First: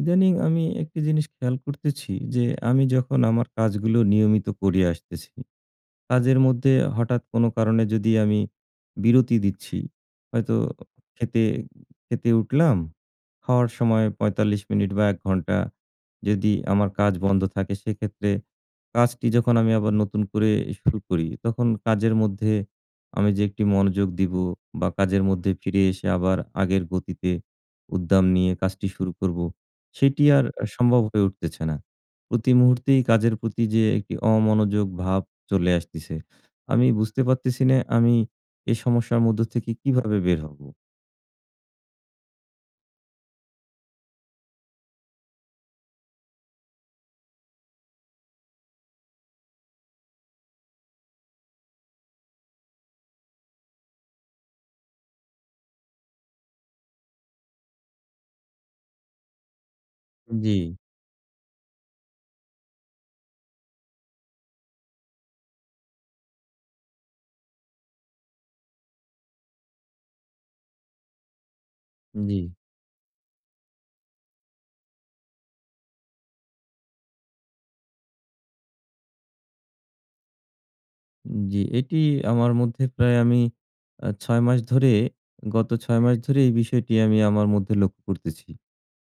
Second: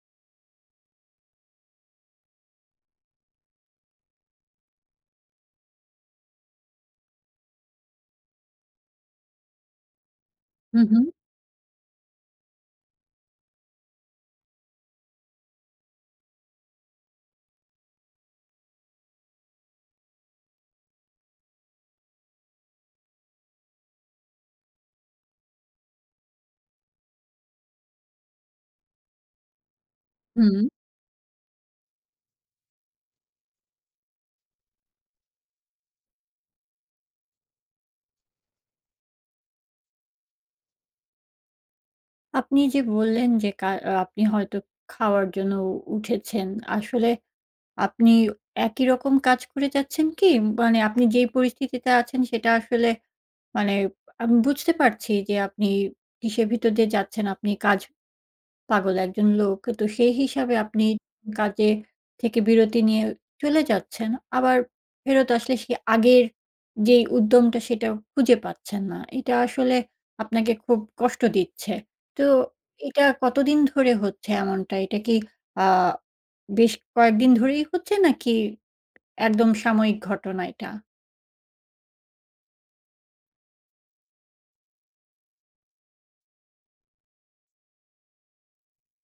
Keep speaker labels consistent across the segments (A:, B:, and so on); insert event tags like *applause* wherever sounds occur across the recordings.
A: ইদানীিং আমি একটা জিনিস খেয়াল করতেছি যে আমি যখন আমার কাজগুলো নিয়মিত করে আসতেছি, কাজের মধ্যে হঠাৎ কোনো কারণে যদি আমি বিরতি দিচ্ছি, হয়তো
B: হু, হু।
A: খেতে, খেতে উঠলাম। খাওয়ার সময় ৪৫ মিনিট বা ১ ঘণ্টা যদি আমার কাজ বন্ধ থাকে, সেক্ষেত্রে কাজটি যখন আমি আবার নতুন করে শুরু করি, তখন কাজের মধ্যে আমি যে ১ টি মনোযোগ দিব বা কাজের মধ্যে ফিরে এসে আবার আগের গতিতে উদ্দাম নিয়ে কাজটি শুরু করব, সেটি আর আ
B: হুম।
A: সম্ভব হয়ে উঠতেছে না। প্রতি মুহূর্তেই কাজের প্রতি যে একটি অমনোযোগ ভাব চলে আসতেছে। আমি বুঝতে পারতেছি না আমি এই সমস্যার মধ্য থেকে কীভাবে বের হব?
B: আপনি যে বললেন যে কার আ আপনি হয়তো খাওয়ার জন্য উ উঠেছেন, আসলে আপনি একই রকম কাজ করে যাচ্ছেন কি? মানে আপনি যেই পরিস্থিতিতে আছেন, সেটা আসলে মানে আমি বুঝতে পারছি যে আপনি কিসের ভিতর দিয়ে যাচ্ছেন। আপনি কাজ পাগল ১ জন লোক। তো সে হিসাবে
A: জি।
B: আপনি কাজে থেকে বিরতি নিয়ে চলে যাচ্ছেন। আবার ফেরত আসলে সে আগের যেই উদ্যমটা, সেটা খুঁজে পাচ্ছেন না। এটা আসলে আপনাকে খুব কষ্ট দিচ্ছে। তো
A: জি।
B: এটা কতদিন ধরে হচ্ছে এমনটা? এটা কি আ বেশ কয়েকদিন ধরেই হচ্ছে নাকি একদম সাময়িক ঘটনা এটা?
A: জি, এটি আমার মধ্যে প্রায় আমি আ ৬ মাস ধরে গত ৬ মাস ধরেই এই বিষয়টি আমি আমার মধ্যে লক্ষ্য করতেছি।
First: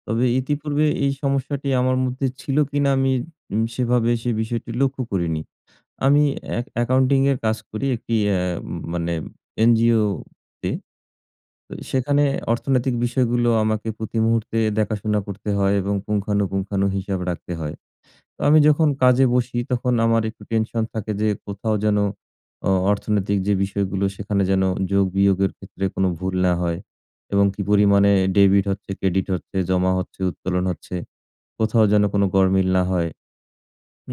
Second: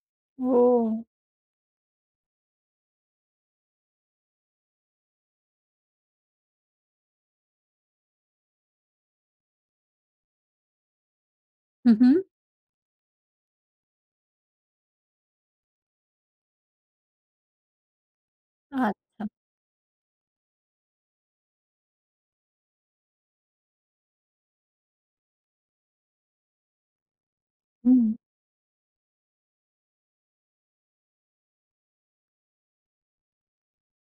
A: তবে ইতিপূর্বে
B: ও।
A: এই সমস্যাটি আমার মধ্যে ছিল কিনা আমি উ সেভাবে সে বিষয়টি লক্ষ্য করিনি। আমি এ্যা অ্যাকাউন্টিংয়ের কাজ করি একটি এ্যাম মানে এনজিওতে। তো,
B: হু, হু।
A: সেখানে অর্থনৈতিক বিষয়গুলো আমাকে প্রতি মুহূর্তে দেখাশোনা করতে হয় এবং পুঙ্খানুপুংখানু হিসাব রাখতে হয়। আমি যখন
B: আচ্ছা।
A: কাজে বসি তখন আমার একটু টেনশন থাকে যে, কোথাও যেন অ অর্থনৈতিক যে বিষয়গুলো, সেখানে যেন যোগ-বিয়োগের ক্ষেত্রে কোন ভুল না হয়। এবং কি পরিমাণে
B: হুম।
A: এ debit হচ্ছে, credit হচ্ছে, জমা হচ্ছে, উত্তোলন হচ্ছে, কোথাও যেন কোন গড়মিল না হয়।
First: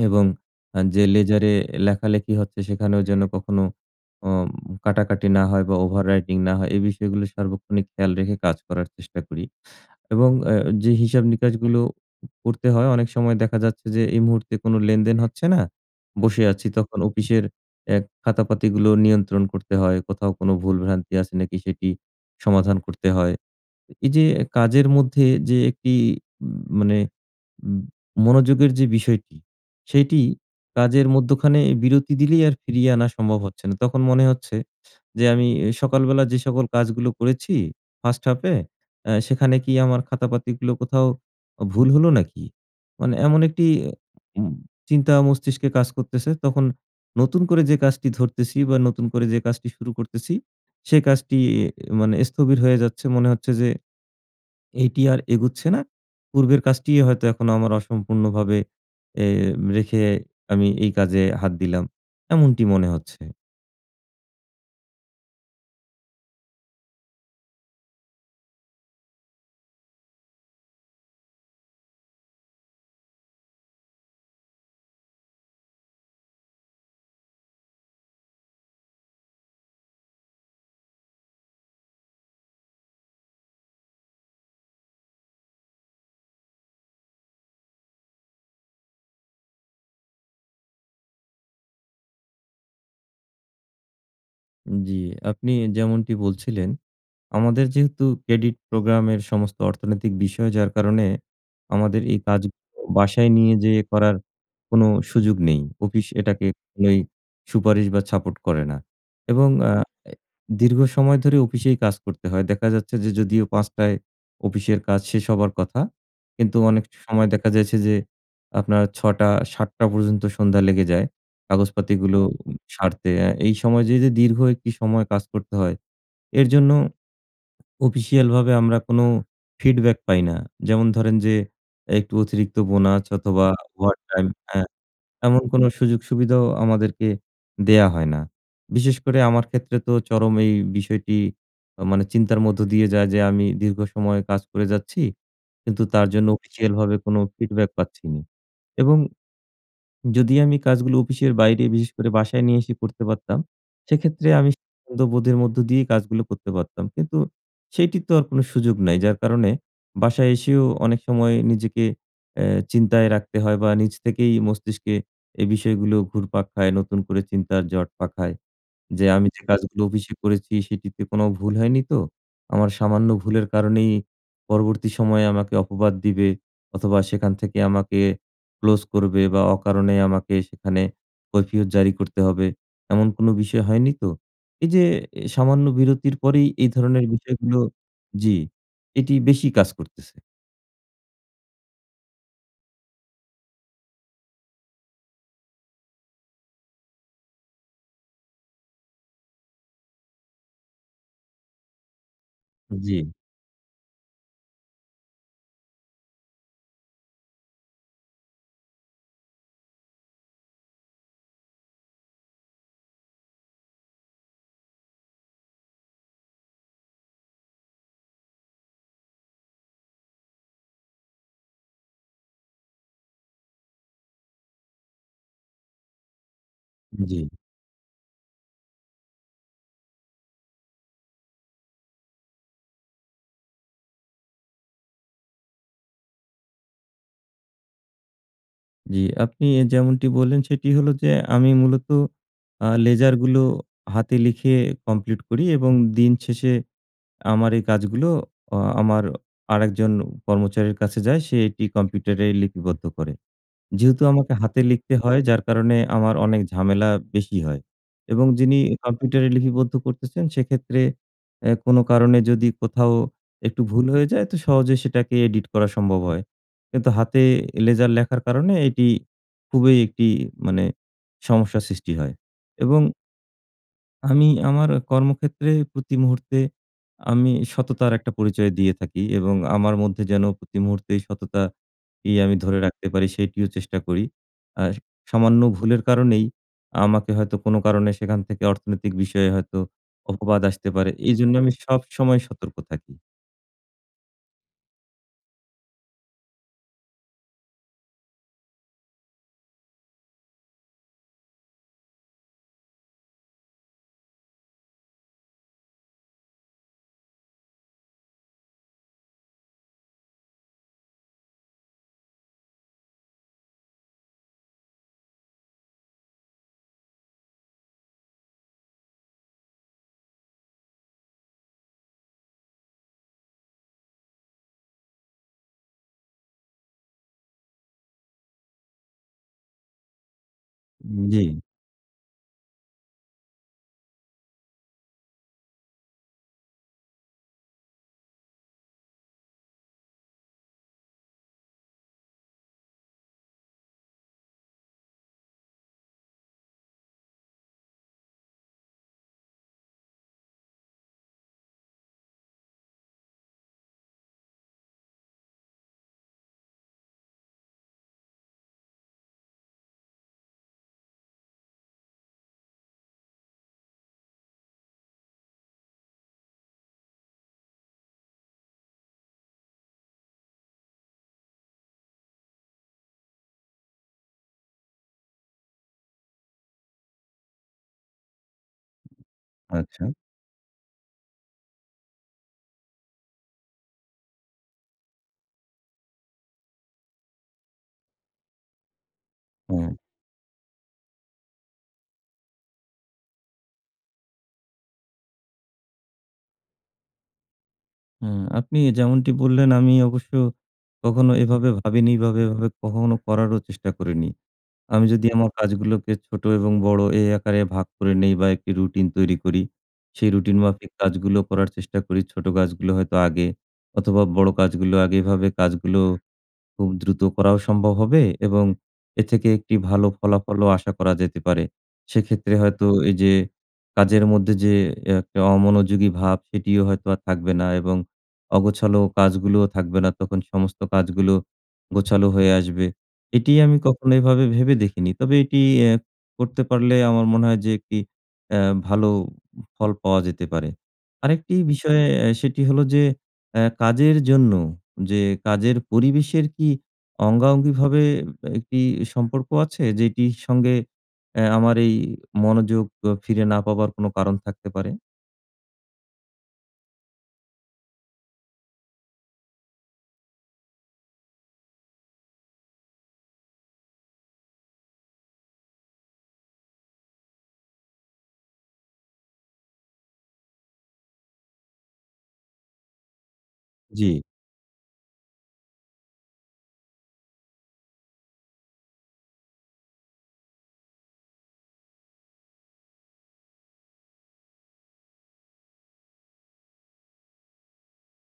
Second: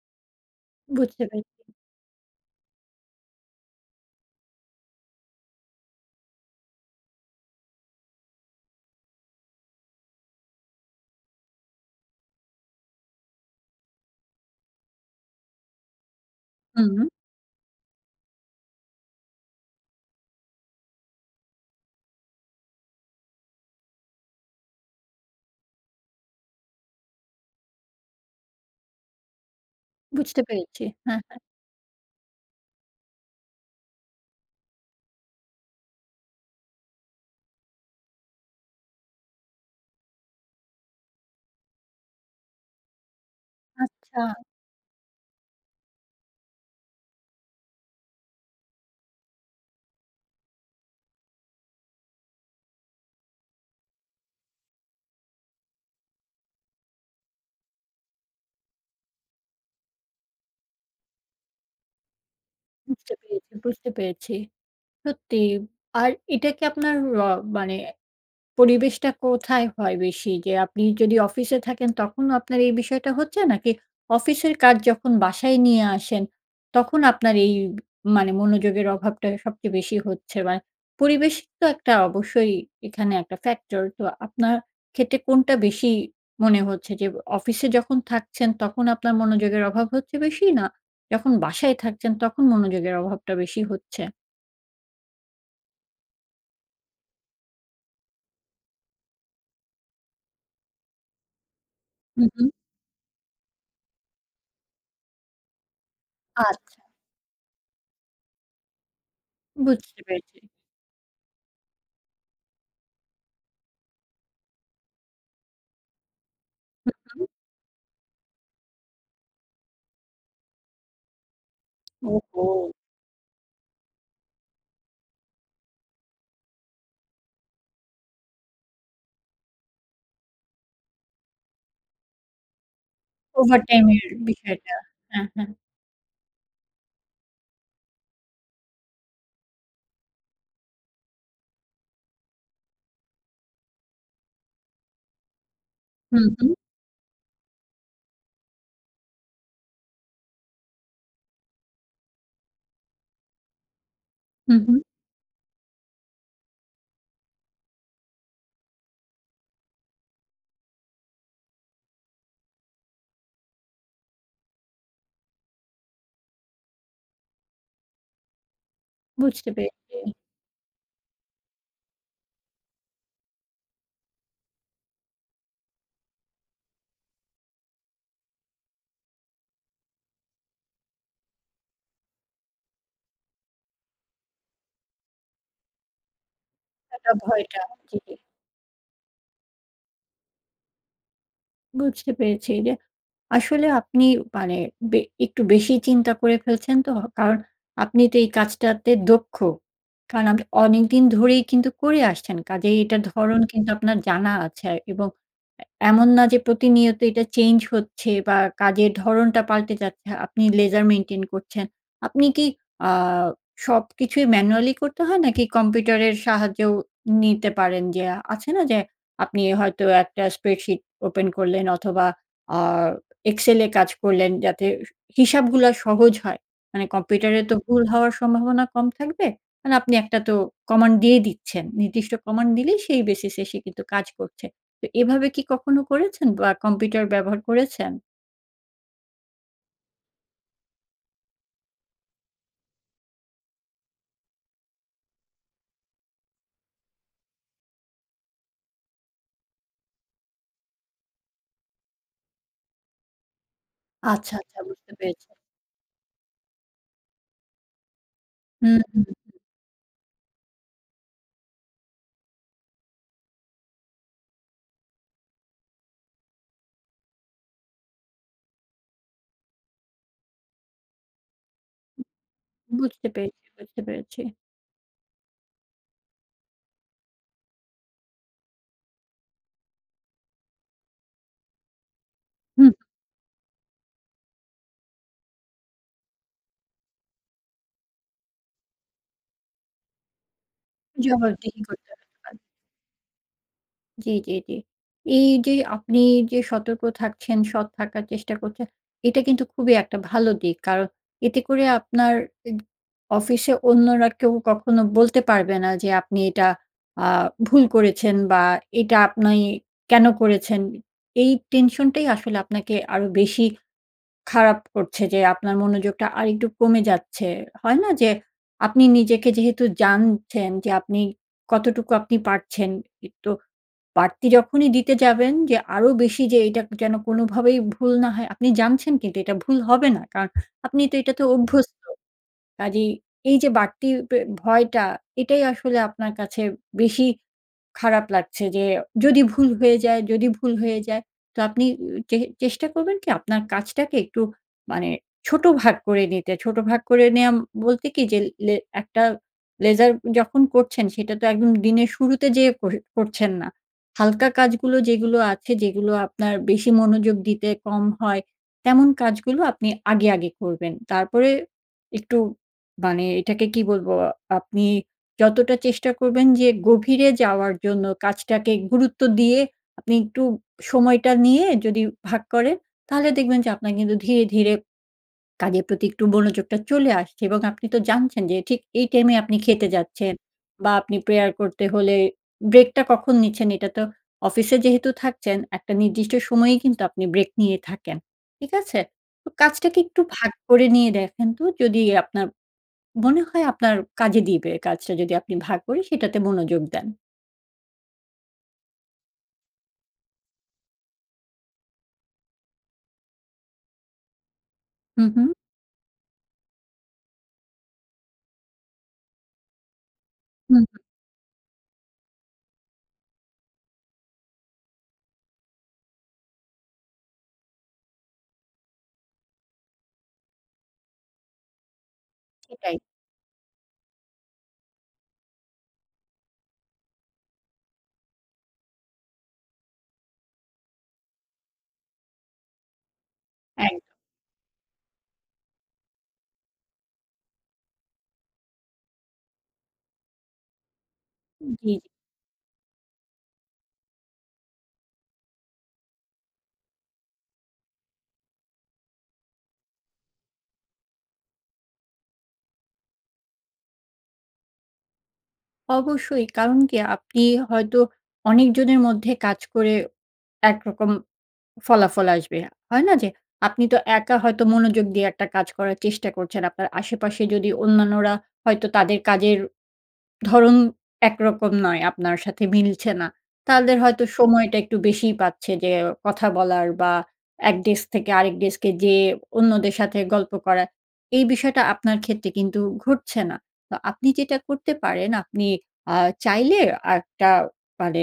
A: এবং আ যে
B: বুঝতে পেরেছি।
A: ledger এ লেখালেখি হচ্ছে, সেখানেও যেন কখনো অম কাটাকাটি না হয় বা, overwriting না হয়। এই বিষয়গুলো সার্বক্ষণিক খেয়াল রেখে কাজ করার চেষ্টা করি। এবং অ্যা যে হিসাব-নিকাসগুলো উ করতে হয় অনেক সময় দেখা যাচ্ছে যে, এই মুহূর্তে কোন লেনদেন হচ্ছে না, বসে আছি। তখন
B: হুম।
A: অফিসের এ খাতাপাতিগুলো নিয়ন্ত্রণ করতে হয়। কোথাও কোনো ভুল-ভ্রান্তি আছে নাকি সেটি সমাধান করতে হয়। এ এইযে কাজের মধ্যে যে একটি উম মানে ম মনোযোগের যে বিষয়টি, সেইটি
B: বুঝতে পেরেছি।
A: কাজের
B: হ্যাঁ, হ্যাঁ।
A: মধ্যখানে বিরতি দিলেই আর ফিরিয়ে আনা সম্ভব হচ্ছে না। তখন মনে হচ্ছে, যে আমি এ সকালবেলা যে সকল কাজগুলো করেছি first half এ, এ্যা সেখানে কি আমার খাতাপাতিগুলো কোথাও অ ভুল হলো নাকি? মানে এমন একটি
B: আচ্ছা।
A: উম চিন্তা মস্তিষ্কে কাজ করতেছে। তখন নতুন করে যে কাজটি ধরতেছি বা, নতুন করে যে কাজটি শুরু করতেছি। সে কাজটি ই মানে স্থবির হয়ে যাচ্ছে। মনে হচ্ছে যে, এটি আর এগোচ্ছে না। পূর্বের কাজটিই হয়তো এখনো আমার অসম্পূর্ণভাবে এ রেখে আমি এই কাজে হাত দিলাম। এমনটি মনে
B: বুঝতে
A: হচ্ছে।
B: পেরেছি, বুঝতে পেরেছি। সত্যি, আর এটা কি আপনার অ মানে পরিবেশটা কোথায় হয় বেশি? যে আপনি যদি অফিসে থাকেন, তখন আপনার এই বিষয়টা হচ্ছে? নাকি অফিসের কাজ যখন বাসায় নিয়ে আসেন, তখন আপনার এই মানে মনোযোগের অভাবটা সবচেয়ে বেশি হচ্ছে? বা, পরিবেশ তো একটা অবশ্যই এখানে একটা ফ্যাক্টর, তো আপনার ক্ষেত্রে কোনটা বেশি মনে হচ্ছে? যে এ অফিসে যখন থাকছেন, তখন আপনার মনোযোগের অভাব হচ্ছে বেশি? না যখন বাসায় থাকছেন, তখন মনোযোগের অভাবটা বেশি হচ্ছে?
A: উম জি, আপনি যেমনটি বলছিলেন, আমাদের যেহেতু ক্রেডিট প্রোগ্রামের সমস্ত অর্থনৈতিক বিষয় যার কারণে, আমাদের এই
B: হু, হু।
A: কাজগুলো বাসায় নিয়ে যেয়ে করার কোন সুযোগ নেই। অফিস এটাকে
B: আচ্ছা।
A: কোনই সুপারিশ বা সাপোট করে না। এবং আ
B: বুঝতে
A: অ্যা
B: পেরেছি।
A: দীর্ঘ সময় ধরে অফিসেই কাজ করতে হয়। দেখা যাচ্ছে যে যদিও ৫ঃ০০ য় অফিসের কাজ শেষ হবার কথা। কিন্তু অনেক
B: হু,
A: স
B: হুম।
A: সময় দেখা যাচ্ছে যে আপনার ৬ঃ০০-৭ঃ০০ পর্যন্ত সন্ধ্যা লেগে যায়। কাগজপাতিগুলো ও
B: ওহো!
A: সারতে। এই সময় যে, যে দীর্ঘ একটি সময় কাজ করতে হয় এর জন্য অফিসিয়াল ভাবে আমরা কোন ফিডব্যাক পাই না। যেমন ধরেন, যে একটু অতিরিক্ত বোনাস অথবা
B: ওভার টাইম এর
A: ওভারটাইম হ্যাঁ,
B: বিষয়টা, হ্যাঁ,
A: এমন
B: হ্যাঁ।
A: কোন সুযোগ সুবিধাও আমাদেরকে দেয়া হয় না। বিশেষ করে আমার ক্ষেত্রে তো চরম এই বিষয়টি এ মানে চিন্তার মধ্য দিয়ে যায়। যে আমি দীর্ঘ সময় কাজ করে যাচ্ছি। কিন্তু তার
B: হুম,
A: জন্য
B: হুম।
A: অফিসিয়াল ভাবে কোন ফিডব্যাক পাচ্ছি না। এবং যদি আমি কাজগুলো অফিসের বাইরে বিশেষ করে বাসায় নিয়ে এসে করতে পারতাম, সেক্ষেত্রে আমি
B: হুম, হুম।
A: বোধের মধ্য দিয়েই কাজগুলো করতে পারতাম। কিন্তু সেটির তো আর কোন সুযোগ নাই। যার কারণে বাসায় এসেও অনেক সময় নিজেকে অ্যা চিন্তায় রাখতে হয় বা নিজ থেকেই মস্তিষ্কে এই বিষয়গুলো ঘুরপাক খায় নতুন করে চিন্তার জট পাখায়। যে আমি যে
B: বুঝতে
A: কাজগুলো
B: পেরেছি।
A: অফিসে করেছি সেটিতে কোন ভুল হয়নি তো? আমার সামান্য ভুলের কারণেই পরবর্তী সময়ে আমাকে অপবাদ দিবে অথবা সেখান থেকে আমাকে ক্লোজ করবে বা অকারণে আমাকে সেখানে কৈফিয়ত জারি করতে হবে। এমন কোন বিষয় হয়নি তো? এই যে অ্যা সামান্য বিরতির পরেই এই ধরনের
B: একটা
A: বিষয়গুলো
B: ভয়টা, জি, জি।
A: জ্বী, এটি বেশি কাজ করতেছে।
B: বুঝতে পেরেছি যে, আসলে আপনি, মানে, বে একটু বেশি চিন্তা করে ফেলছেন, তো? কারণ আপনি তো এই কাজটাতে দক্ষ। কারণ আপনি অনেকদিন ধরেই কিন্তু করে আসছেন। কাজিই এটার
A: জি।
B: ধরন কিন্তু আপনার জানা আছে, আরকি, এবং এ এমন না যে, প্রতিনিয়ত এটা চেঞ্জ হচ্ছে বা কাজের ধরনটা পাল্টে যাচ্ছে। আপনি লেজার মেইনটেইন করছেন। আপনি কি, আ সবকিছুই ম্যানুয়ালি করতে হয়, নাকি কম্পিউটারের সাহায্যেও নিতে পারেন? যে আছে না? যে, আপনি হয়তো একটা স্প্রেডশিট ওপেন করলেন, অথবা, আ এক্সেলে এ কাজ করলেন, যাতে হিস হিসাবগুলা সহজ হয়। মানে
A: জি।
B: কম্পিউটারে তো ভুল হওয়ার সম্ভাবনা কম থাকবে। মানে আপনি একটা তো কমান্ড দিয়ে দিচ্ছেন। নির্দিষ্ট কমান্ড দিলেই, সেই বেসিস এ সে কিন্তু কাজ করছে। তো এভাবে কি কখনো করেছেন, বা কম্পিউটার ব্যবহার করেছেন?
A: জি, আপনি যেমনটি বললেন, সেটি হলো যে আমি মূলত, আ লেজার গুলো হাতে লিখে কমপ্লিট করি, এবং দিন শেষে আমার এই কাজগুলো, অ আমার আরেকজন কর্মচারীর কাছে যায়, সে এটি কম্পিউটারে লিপিবদ্ধ করে। যেহেতু আমাকে
B: আচ্ছা, আচ্ছা,
A: হাতে
B: বুঝতে
A: লিখতে হয়,
B: পেরেছি।
A: যার কারণে আমার অনেক ঝামেলা বেশি হয়। এবং যিনি
B: হুম, হুম,
A: কম্পিউটারে
B: হুম।
A: লিপিবদ্ধ করতেছেন, সেক্ষেত্রে এ কোনো কারণে যদি কোথাও একটু ভুল হয়ে যায়, তো সহজেই সেটাকে এডিট করা সম্ভব হয়। কিন্তু হাতে লেজার লেখার কারণে এটি খুবই একটি, মানে, সমস্যার সৃষ্টি হয়। এবং
B: বুঝতে পেরেছি, বুঝতে পেরেছি।
A: আমি আমার কর্মক্ষেত্রে প্রতি মুহূর্তে, আমি সততার একটা পরিচয় দিয়ে থাকি এবং আমার মধ্যে যেন প্রতি মুহূর্তেই সততাকেই আমি ধরে
B: হু।
A: রাখতে পারি, সেটিও চেষ্টা করি। আর সামান্য ভুলের কারণেই, আমাকে হয়তো কোনো কারণে সেখান থেকে অর্থনৈতিক বিষয়ে হয়তো অপবাদ আসতে পারে। এজন্য আমি
B: জবাবদিহি করতে হতে
A: সবসময়
B: পারে।
A: সতর্ক থাকি।
B: জ্বী, জ্বী, জ্বী। এই যে আপনি যে সতর্ক থাকছেন, সৎ থাকার চেষ্টা করছেন, এটা কিন্তু খুবই একটা ভালো দিক। কারণ এতে করে আপনার এদ অফিসে অন্যরা কেউ কখনো বলতে পারবে না যে আপনি এটা আ ভুল করেছেন বা এটা আপনি কেন করেছেন? এই tension টাই আসলে আপনাকে আরো বেশি খারাপ করছে যে আপনার মনোযোগটা আরেকটু কমে যাচ্ছে। হয় না যে, আপনি নিজেকে যেহেতু জানছেন যে আপনি কতটুকু আপনি পারছেন, একটু বাড়তি যখনই দিতে যাবেন যে আরো বেশি যে এটা যেন কোনোভাবেই ভুল না হয়, আপনি জানছেন কিন্তু এটা ভুল হবে না কারণ আপনি তো
A: উম
B: এটাতে
A: জি।
B: অভ্যস্ত। কাজেই এই যে বাড়তি পে ভয়টা এটাই আসলে আপনার কাছে বেশি খারাপ লাগছে যে যদি ভুল হয়ে যায়, যদি ভুল হয়ে যায়, তো আপনি এ চে চেষ্টা করবেন কি আপনার কাজটাকে একটু মানে ছোট ভাগ করে নিতে। ছোট ভাগ করে নেওয়া বলতে কি যে, লে একটা ledger যখন করছেন সেটা তো একদম দিনের শুরুতে যে কর করছেন না। হালকা কাজগুলো যেগুলো আছে, যেগুলো আপনার বেশি মনোযোগ দিতে কম হয়, তেমন কাজগুলো আপনি আগে, আগে করবেন। তারপরে একটু মানে এটাকে কি বলবো, আপনি যতটা চেষ্টা করবেন যে গভীরে যাওয়ার জন্য কাজটাকে গুরুত্ব দিয়ে আপনি একটু সময়টা নিয়ে যদি ভাগ করেন তাহলে দেখবেন যে আপনার কিন্তু ধীরে, ধীরে *swallows* কাজের প্রতি একটু মনোযোগটা চলে আসছে। এবং আপনি তো জানছেন যে ঠিক এই টাইম এ আপনি খেতে
A: আচ্ছা।
B: যাচ্ছেন বা আপনি prayer করতে হলে break টা কখন নিচ্ছেন এটা তো অফিসে যেহেতু থাকছেন একটা নির্দিষ্ট সময়েই কিন্তু আপনি break নিয়ে থাকেন। ঠিক আছে? তো
A: হ্যাঁ।
B: কাজটাকে একটু ভাগ করে নিয়ে দেখেন তো যদি আপনার, মনে হয় আপনার কাজে দিবে কাজটা যদি আপনি ভাগ করে সেটাতে মনোযোগ দেন।
A: হ্যাঁ আপনি যেমনটি বললেন আমি অবশ্য কখনো এভাবে ভাবিনি বা এইভাবে, এভাবে কখনো করারও চেষ্টা করিনি। আমি যদি
B: হুম, হুম।
A: আমার কাজগুলোকে ছোটো এবং বড়ো এই আকারে ভাগ করে নিই বা একটি রুটিন তৈরি করি সেই রুটিন
B: হুম,
A: মাফিক
B: হু।
A: কাজগুলো করার চেষ্টা করি, ছোটো কাজগুলো হয়তো আগে অথবা বড়ো কাজগুলো আগে এভাবে কাজগুলো খুব দ্রুত করাও সম্ভব হবে এবং এর থেকে একটি ভালো ফলাফলও আশা করা যেতে পারে। সেক্ষেত্রে হয়তো
B: সেটাই।
A: এই যে কাজের মধ্যে যে একটা অমনোযোগী ভাব সেটিও হয়তো আর থাকবে না এবং অগোছালো কাজগুলোও থাকবে না তখন সমস্ত কাজগুলো গোছালো হয়ে আসবে। এটিই আমি
B: এক।
A: কখনো এভাবে ভেবে দেখিনি। তবে এটি এ করতে পারলে আমার মনে হয় যে একটি অ্যা ভালো ফল পাওয়া যেতে পারে। আরেকটি
B: জি, জি।
A: বিষয় অ্যা সেটি হলো যে অ্যা কাজের জন্য যে কাজের পরিবেশের কি অঙ্গাঅঙ্গিভাবে একটি সম্পর্ক আছে? যেটির সঙ্গে অ্যা আমার এই মনোযোগ ফিরে না পাবার কোন কারণ থাকতে পারে?
B: অবশ্যই কারণ কি আপনি হয়তো অনেক জনের মধ্যে কাজ করে একরকম ফলাফল আসবে। হয় না যে আপনি তো একা হয়তো মনোযোগ দিয়ে একটা কাজ করার চেষ্টা করছেন। আপনার আশেপাশে যদি অন্যান্যরা হয়তো তাদের কাজের ধরন একরকম নয়, আপনার সাথে মিলছে না। তাদের
A: জ্বী।
B: হয়তো সময়টা একটু বেশিই পাচ্ছে যে কথা বলার বা ১ ডেস্ক থেকে আরেক ডেস্কে যেয়ে অন্যদের সাথে গল্প করা। এই বিষয়টা আপনার ক্ষেত্রে কিন্তু ঘটছে না। তো আপনি যেটা করতে পারেন আপনি আ চাইলে একটা মানে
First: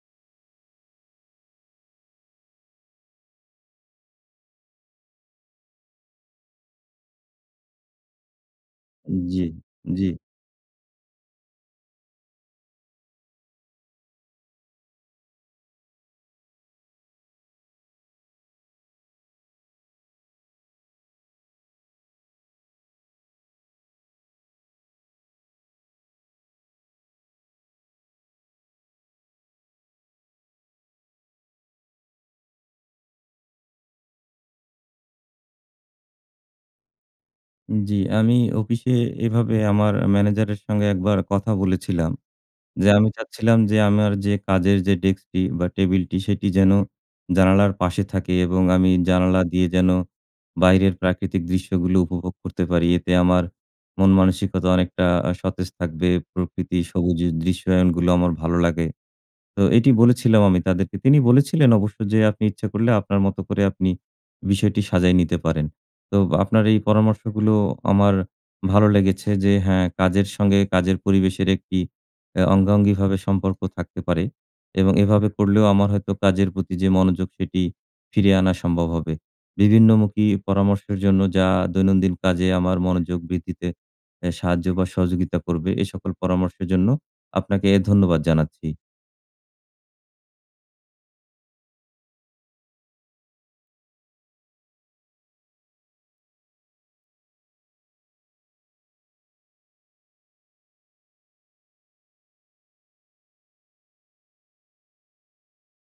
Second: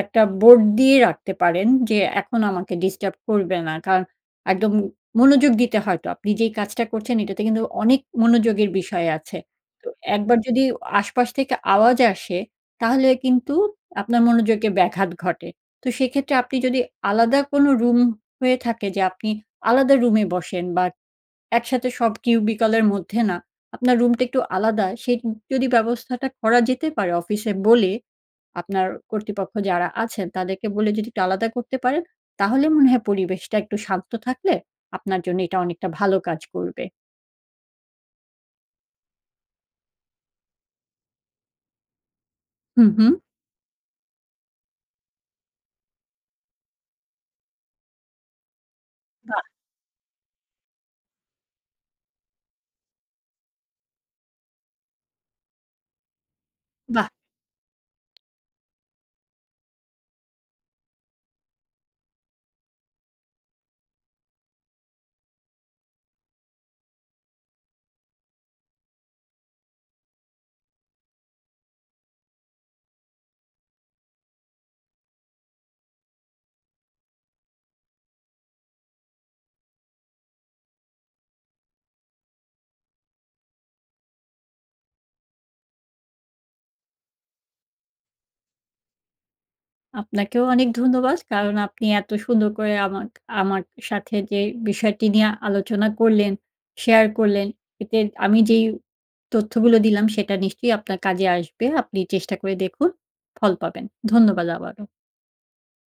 B: ১ টা বোর্ড দিয়ে রাখতে পারেন যে, "এখন আমাকে ডিস্টার্ব করবে না।" কারণ একদম মনোযোগ দিতে হয় তো, আপনি যেই কাজটা করছেন এটাতে কিন্তু অনেক মনোযোগের বিষয় আছে।
A: জ্বী,
B: তো
A: জ্বী।
B: ১ বার যদি আশপাশ থেকে আওয়াজ আসে তাহলে কিন্তু আপনার মনোযোগে ব্যাঘাত ঘটে। তো সেক্ষেত্রে আপনি যদি আলাদা কোন রুম হয়ে থাকে যে আপনি আলাদা রুমে বসেন বা একসাথে সব cubicle এর মধ্যে না আপনার রুমটা একটু আলাদা, সে যদি ব্যবস্থাটা করা যেতে পারে অফিসে বলে, আপনার কর্তৃপক্ষ যারা আছেন তাদেরকে বলে যদি একটু আলাদা করতে পারেন তাহলে মনে হয় পরিবেশটা একটু শান্ত থাকলে আপনার জন্য এটা অনেকটা ভালো কাজ করবে।
A: উম, জ্বি। আমি অফিসে এভাবে আমার ম্যানেজারের সঙ্গে একবার কথা বলেছিলাম
B: হু,
A: যে, "আমি
B: হু।
A: চাচ্ছিলাম যে আমার যে কাজের যে ডেস্কটি বা টেবিলটি সেটি যেন জানালার পাশে থাকে এবং আমি
B: বাহ!
A: জানালা দিয়ে যেন বাইরের প্রাকৃতিক দৃশ্যগুলো উপভোগ করতে পারি। এতে আমার, মন-মানসিকতা অনেকটা আ সতেজ থাকবে। প্রকৃতি
B: বাহ!
A: সবুজের দৃশ্যায়নগুলো আমার ভালো লাগে।" তো এটি বলেছিলাম আমি তাদেরকে তিনি বলেছিলেন অবশ্য যে, "আপনি ইচ্ছা করলে আপনার মত করে আপনি বিষয়টি সাজায় নিতে পারেন।" তো আপনার এই পরামর্শগুলো আমার ভালো লেগেছে যে হ্যাঁ কাজের সঙ্গে কাজের পরিবেশের একটি, অ্যা অঙ্গাঙ্গীভাবে সম্পর্ক থাকতে পারে। এবং এভাবে করলেও আমার হয়তো কাজের প্রতি যে মনোযোগ সেটি ফিরে আনা সম্ভব হবে। বিভিন্নমুখী পরামর্শের জন্য যা দৈনন্দিন কাজে আমার মনোযোগ বৃদ্ধিতে এহ সাহায্য বা সহযোগিতা করবে এ সকল পরামর্শের জন্য আপনাকে ধন্যবাদ জানাচ্ছি।
B: আপনাকেও অনেক ধন্যবাদ। কারণ আপনি এত সুন্দর করে আমা আমার সাথে যে বিষয়টি নিয়ে আলোচনা করলেন, শেয়ার করলেন এতে আমি যেই তথ্যগুলো দিলাম সেটা নিশ্চয়ই আপনার কাজে আসবে। আপনি চেষ্টা করে দেখুন। ফল পাবেন। ধন্যবাদ আবারো।